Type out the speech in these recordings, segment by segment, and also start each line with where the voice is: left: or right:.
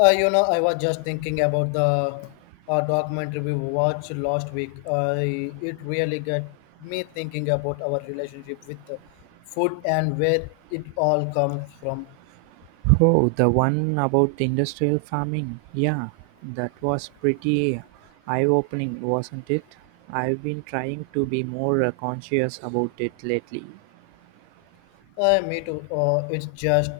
left: I was just thinking about the documentary we watched last week. I It really got me thinking about our relationship with food and where it all comes from.
right: Oh, the one about industrial farming. Yeah, that was pretty eye-opening, wasn't it? I've been trying to be more conscious about it lately.
left: Me too. It's just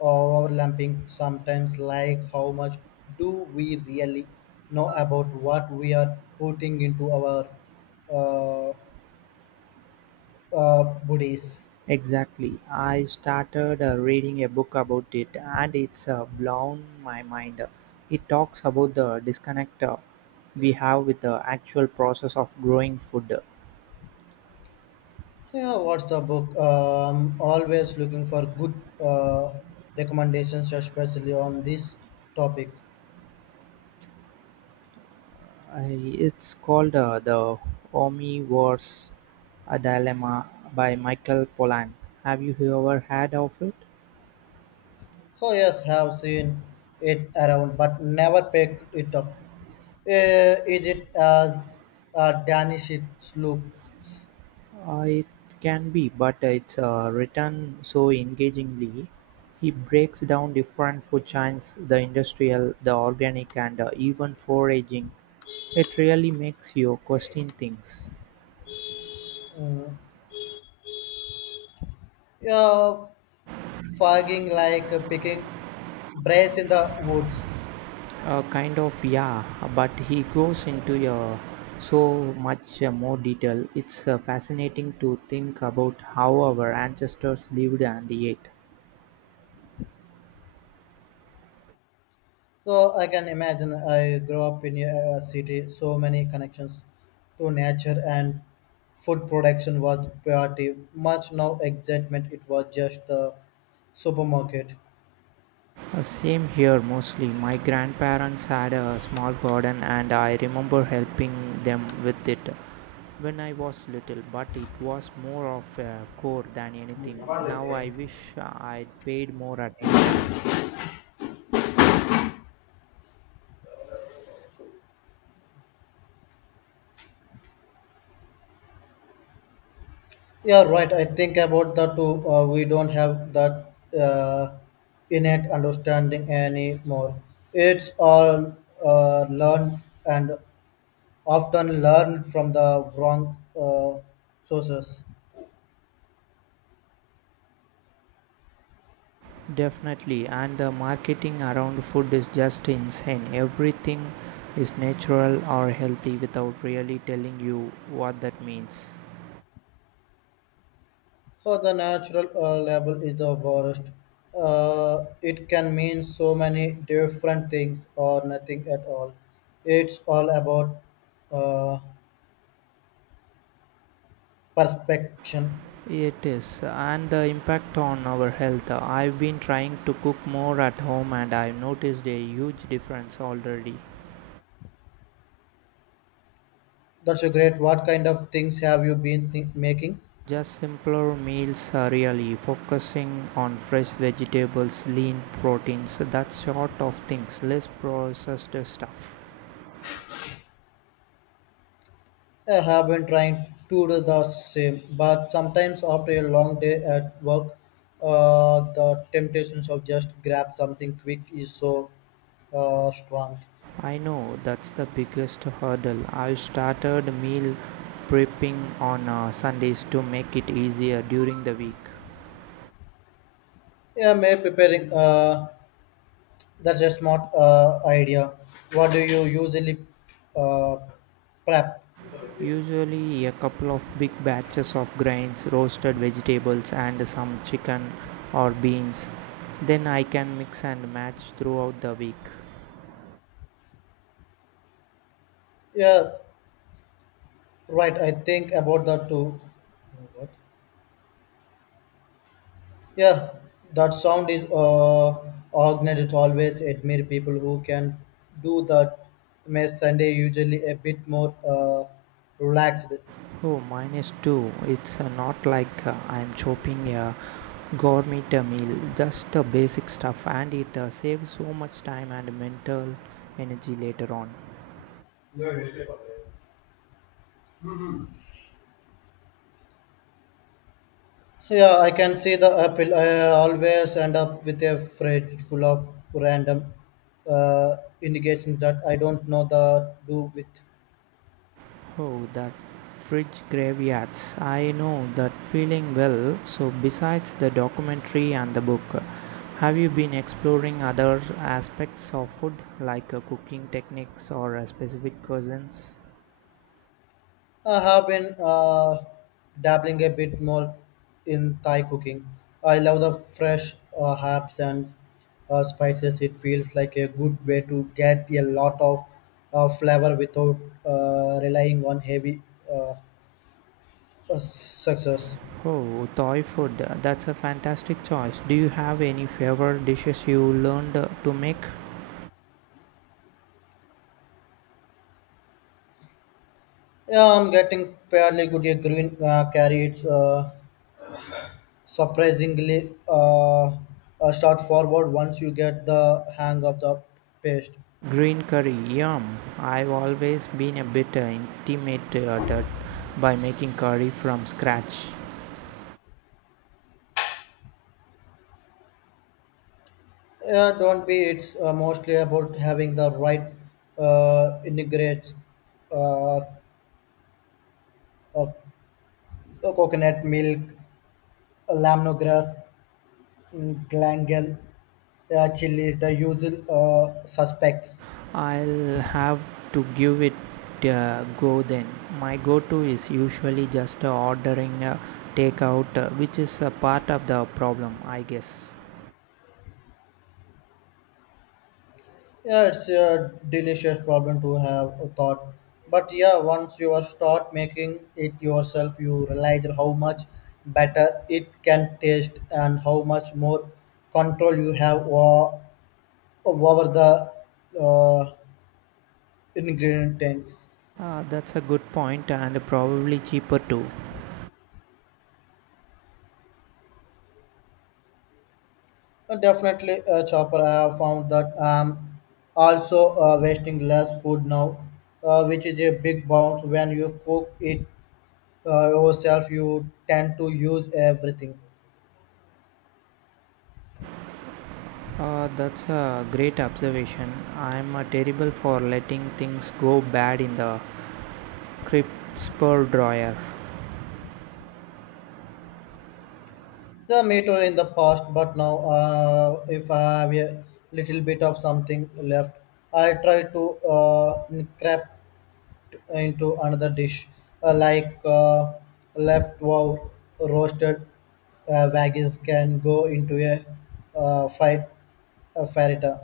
left: overlapping sometimes, like how much do we really know about what we are putting into our uh, bodies?
right: Exactly. I started reading a book about it, and it's blown my mind. It talks about the disconnect we have with the actual process of growing food.
left: Yeah, what's the book? I'm always looking for good uh, recommendations, especially on this topic.
right: It's called The Omnivore's A Dilemma by Michael Pollan. Have you ever heard of it?
left: Oh yes, have seen it around, but never picked it up. Is it as Danish it looks?
right: It can be, but it's written so engagingly. He breaks down different food chains, the industrial, the organic, and even foraging. It really makes you question things.
left: Mm. Yeah, fogging like a picking brace in the woods.
right: Kind of, yeah, but he goes into so much more detail. It's fascinating to think about how our ancestors lived and ate.
left: So I can imagine I grew up in a city, so many connections to nature and food production was priority. Much no excitement, it was just the supermarket.
right: Same here mostly. My grandparents had a small garden, and I remember helping them with it when I was little, but it was more of a chore than anything. Now I wish I'd paid more attention.
left: Yeah, right. I think about that too. We don't have that uh, innate understanding anymore. It's all learned and often learned from the wrong sources.
right: Definitely, and the marketing around food is just insane. Everything is natural or healthy without really telling you what that means.
left: Oh, the natural label is the worst. It can mean so many different things or nothing at all. It's all about uh, perspection.
right: It is, and the impact on our health. I've been trying to cook more at home, and I've noticed a huge difference already.
left: That's a great. What kind of things have you been making?
right: Just simpler meals, are really focusing on fresh vegetables, lean proteins, that sort of things, less processed stuff.
left: I have been trying to do the same, but sometimes after a long day at work, the temptations of just grab something quick is so strong.
right: I know, that's the biggest hurdle. I've started meal prepping on Sundays to make it easier during the week.
left: Yeah, I'm preparing. That's a smart idea. What do you usually uh, prep?
right: Usually, a couple of big batches of grains, roasted vegetables, and some chicken or beans. Then I can mix and match throughout the week.
left: Yeah, right. I think about that too. What? Yeah, that sound is organized. Always admire people who can do that. Makes Sunday usually a bit more relaxed.
right: Oh, minus two. It's not like I'm chopping a gourmet meal, just the basic stuff, and it saves so much time and mental energy later on.
left: Yeah, I can see the apple. I always end up with a fridge full of random indications that I don't know the do with.
right: Oh, that fridge graveyards. I know that feeling well. So, besides the documentary and the book, have you been exploring other aspects of food like cooking techniques or specific cuisines?
left: I have been dabbling a bit more in Thai cooking. I love the fresh herbs and spices. It feels like a good way to get a lot of flavor without relying on heavy uh, success.
right: Oh, Thai food. That's a fantastic choice. Do you have any favorite dishes you learned to make?
left: Yeah, I'm getting fairly good at green carry. It's surprisingly straightforward once you get the hang of the paste.
right: Green curry, yum. I've always been a bit intimidated by making curry from scratch.
left: Yeah, don't be. It's mostly about having the right integrates, uh, uh, coconut milk, lemongrass, mm, glangal, chili, the usual suspects.
right: I'll have to give it a go then. My go to is usually just ordering a takeout, which is a part of the problem, I guess.
left: Yeah, it's a delicious problem to have a thought. But yeah, once you are start making it yourself, you realize how much better it can taste and how much more control you have over the uh, ingredients.
right: That's a good point, and probably cheaper too.
left: Definitely, Chopper, I have found that I'm also wasting less food now, which is a big bounce when you cook it yourself. You tend to use everything.
right: That's a great observation. I'm terrible for letting things go bad in the crisper dryer.
left: The me too in the past, but now if I have a little bit of something left, I try to scrap into another dish, like leftover roasted veggies can go into a fight a farita.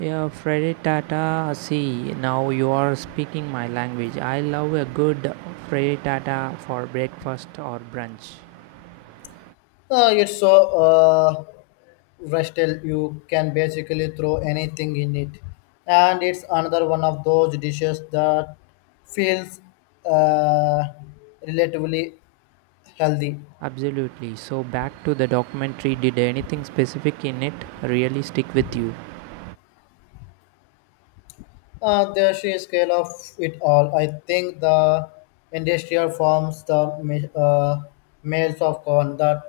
right: Yeah, Freddy Tata. See, now you are speaking my language. I love a good Freddy Tata for breakfast or brunch.
left: It's so uh, versatile you can basically throw anything in it, and it's another one of those dishes that feels uh, relatively healthy.
right: Absolutely. So, back to the documentary. Did anything specific in it really stick with you?
left: The sheer scale of it all, I think the industrial farms, the males of corn, the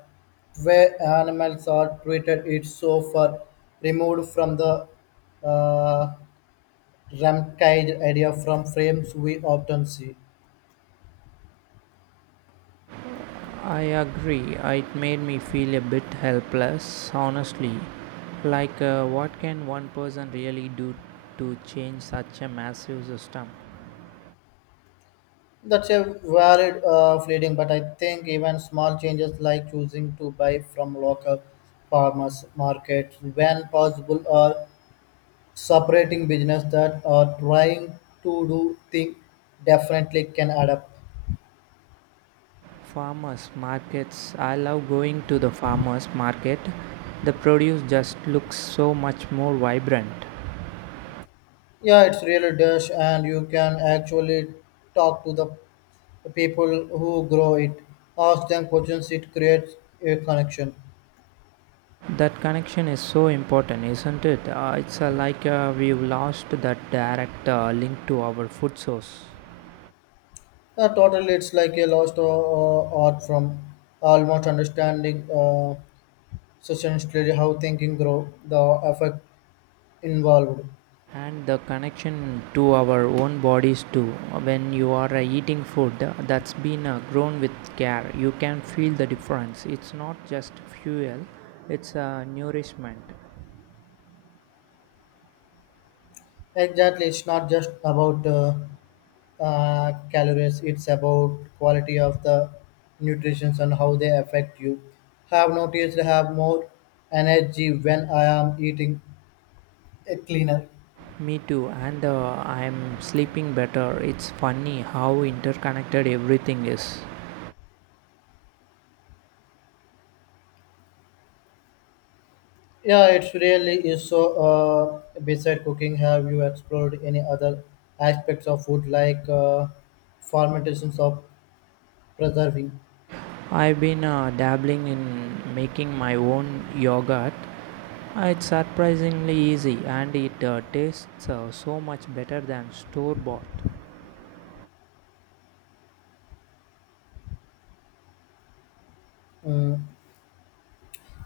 left: way animals are treated, it's so far removed from the uh, rampage idea from frames we often see.
right: I agree. It made me feel a bit helpless, honestly. Like, what can one person really do to change such a massive system?
left: That's a varied fleeting, but I think even small changes like choosing to buy from local farmers markets when possible are separating business that are trying to do things differently can adapt.
right: Farmers markets. I love going to the farmers market. The produce just looks so much more vibrant.
left: Yeah, it's really dash, and you can actually talk to the people who grow it. Ask them questions. It creates a connection.
right: That connection is so important, isn't it? It's like we've lost that direct link to our food source.
left: Yeah, totally, it's like a lost art from almost understanding essentially how thinking grow the effect involved.
right: And the connection to our own bodies too. When you are eating food that's been grown with care, you can feel the difference. It's not just fuel, it's nourishment.
left: Exactly, it's not just about calories; it's about quality of the nutrition and how they affect you. Have noticed I have more energy when I am eating a cleaner.
right: Me too, and I'm sleeping better. It's funny how interconnected everything is.
left: Yeah, it's really is so. Beside cooking, have you explored any other aspects of food like fermentations of preserving?
right: I've been dabbling in making my own yogurt. It's surprisingly easy, and it tastes so much better than store bought.
left: Mm,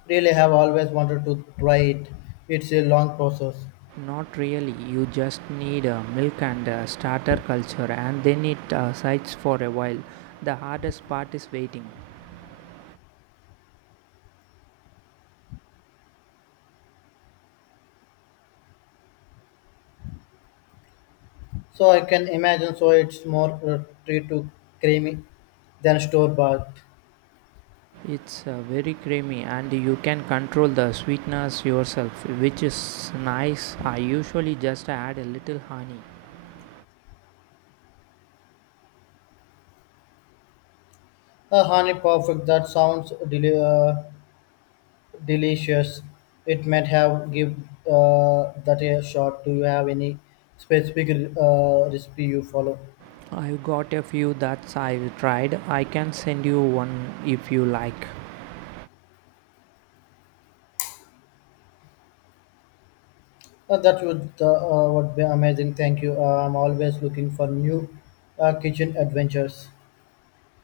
left: really, have always wanted to try it. It's a long process.
right: Not really, you just need milk and starter culture, and then it sides for a while. The hardest part is waiting.
left: So I can imagine. So it's more tree to creamy than store bought.
right: It's very creamy, and you can control the sweetness yourself, which is nice. I usually just add a little honey.
left: A honey perfect. That sounds delicious. It might have give that a shot. Do you have any specific recipe you follow?
right: I've got a few that I've tried. I can send you one if you like.
left: That would be amazing. Thank you. I'm always looking for new kitchen adventures.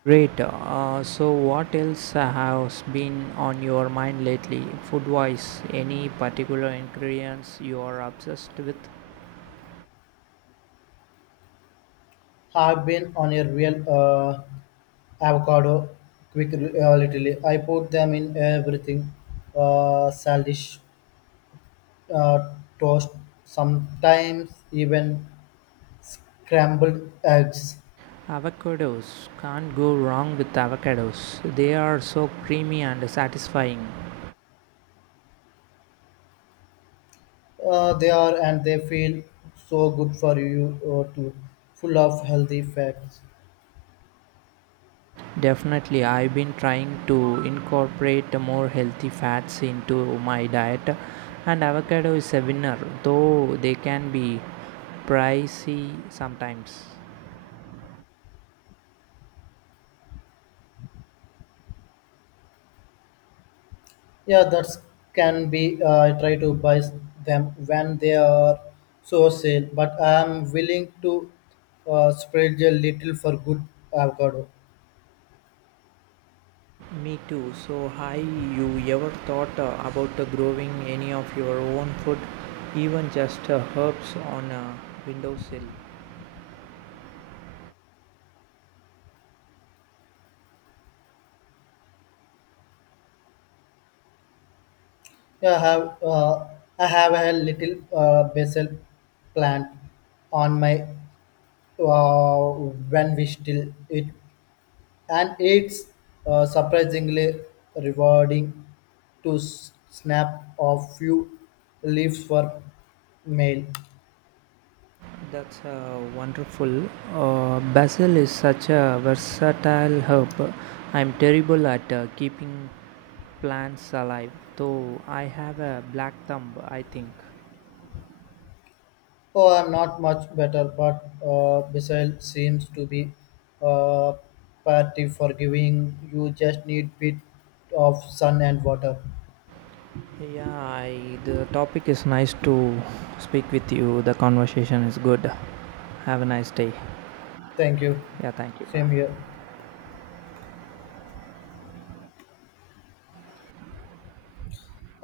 right: Great. So, what else has been on your mind lately, food wise? Any particular ingredients you are obsessed with?
left: I've been on a real avocado quick little I put them in everything, salad, uh, toast, sometimes even scrambled eggs.
right: Avocados. Can't go wrong with avocados. They are so creamy and satisfying.
left: They are and they feel so good for you too, full of healthy fats.
right: Definitely, I've been trying to incorporate more healthy fats into my diet, and avocado is a winner, though they can be pricey sometimes.
left: Yeah, that's can be, I try to buy them when they are so sale but I am willing to spread a little for good avocado.
right: Me too. So, hi, you ever thought about growing any of your own food, even just herbs on a windowsill?
left: Yeah, I have a little basil plant on my uh, when we still it, and it's surprisingly rewarding to snap a few leaves for mail.
right: That's wonderful. Basil is such a versatile herb. I'm terrible at keeping plants alive, though I have a black thumb, I think.
left: Oh, I'm not much better, but basil seems to be uh, pretty forgiving. You just need bit of sun and water.
right: Yeah, I, the topic is nice to speak with you, the conversation is good. Have a nice day.
left: Thank you.
right: Yeah, thank you,
left: Same
right: bye.
left: here.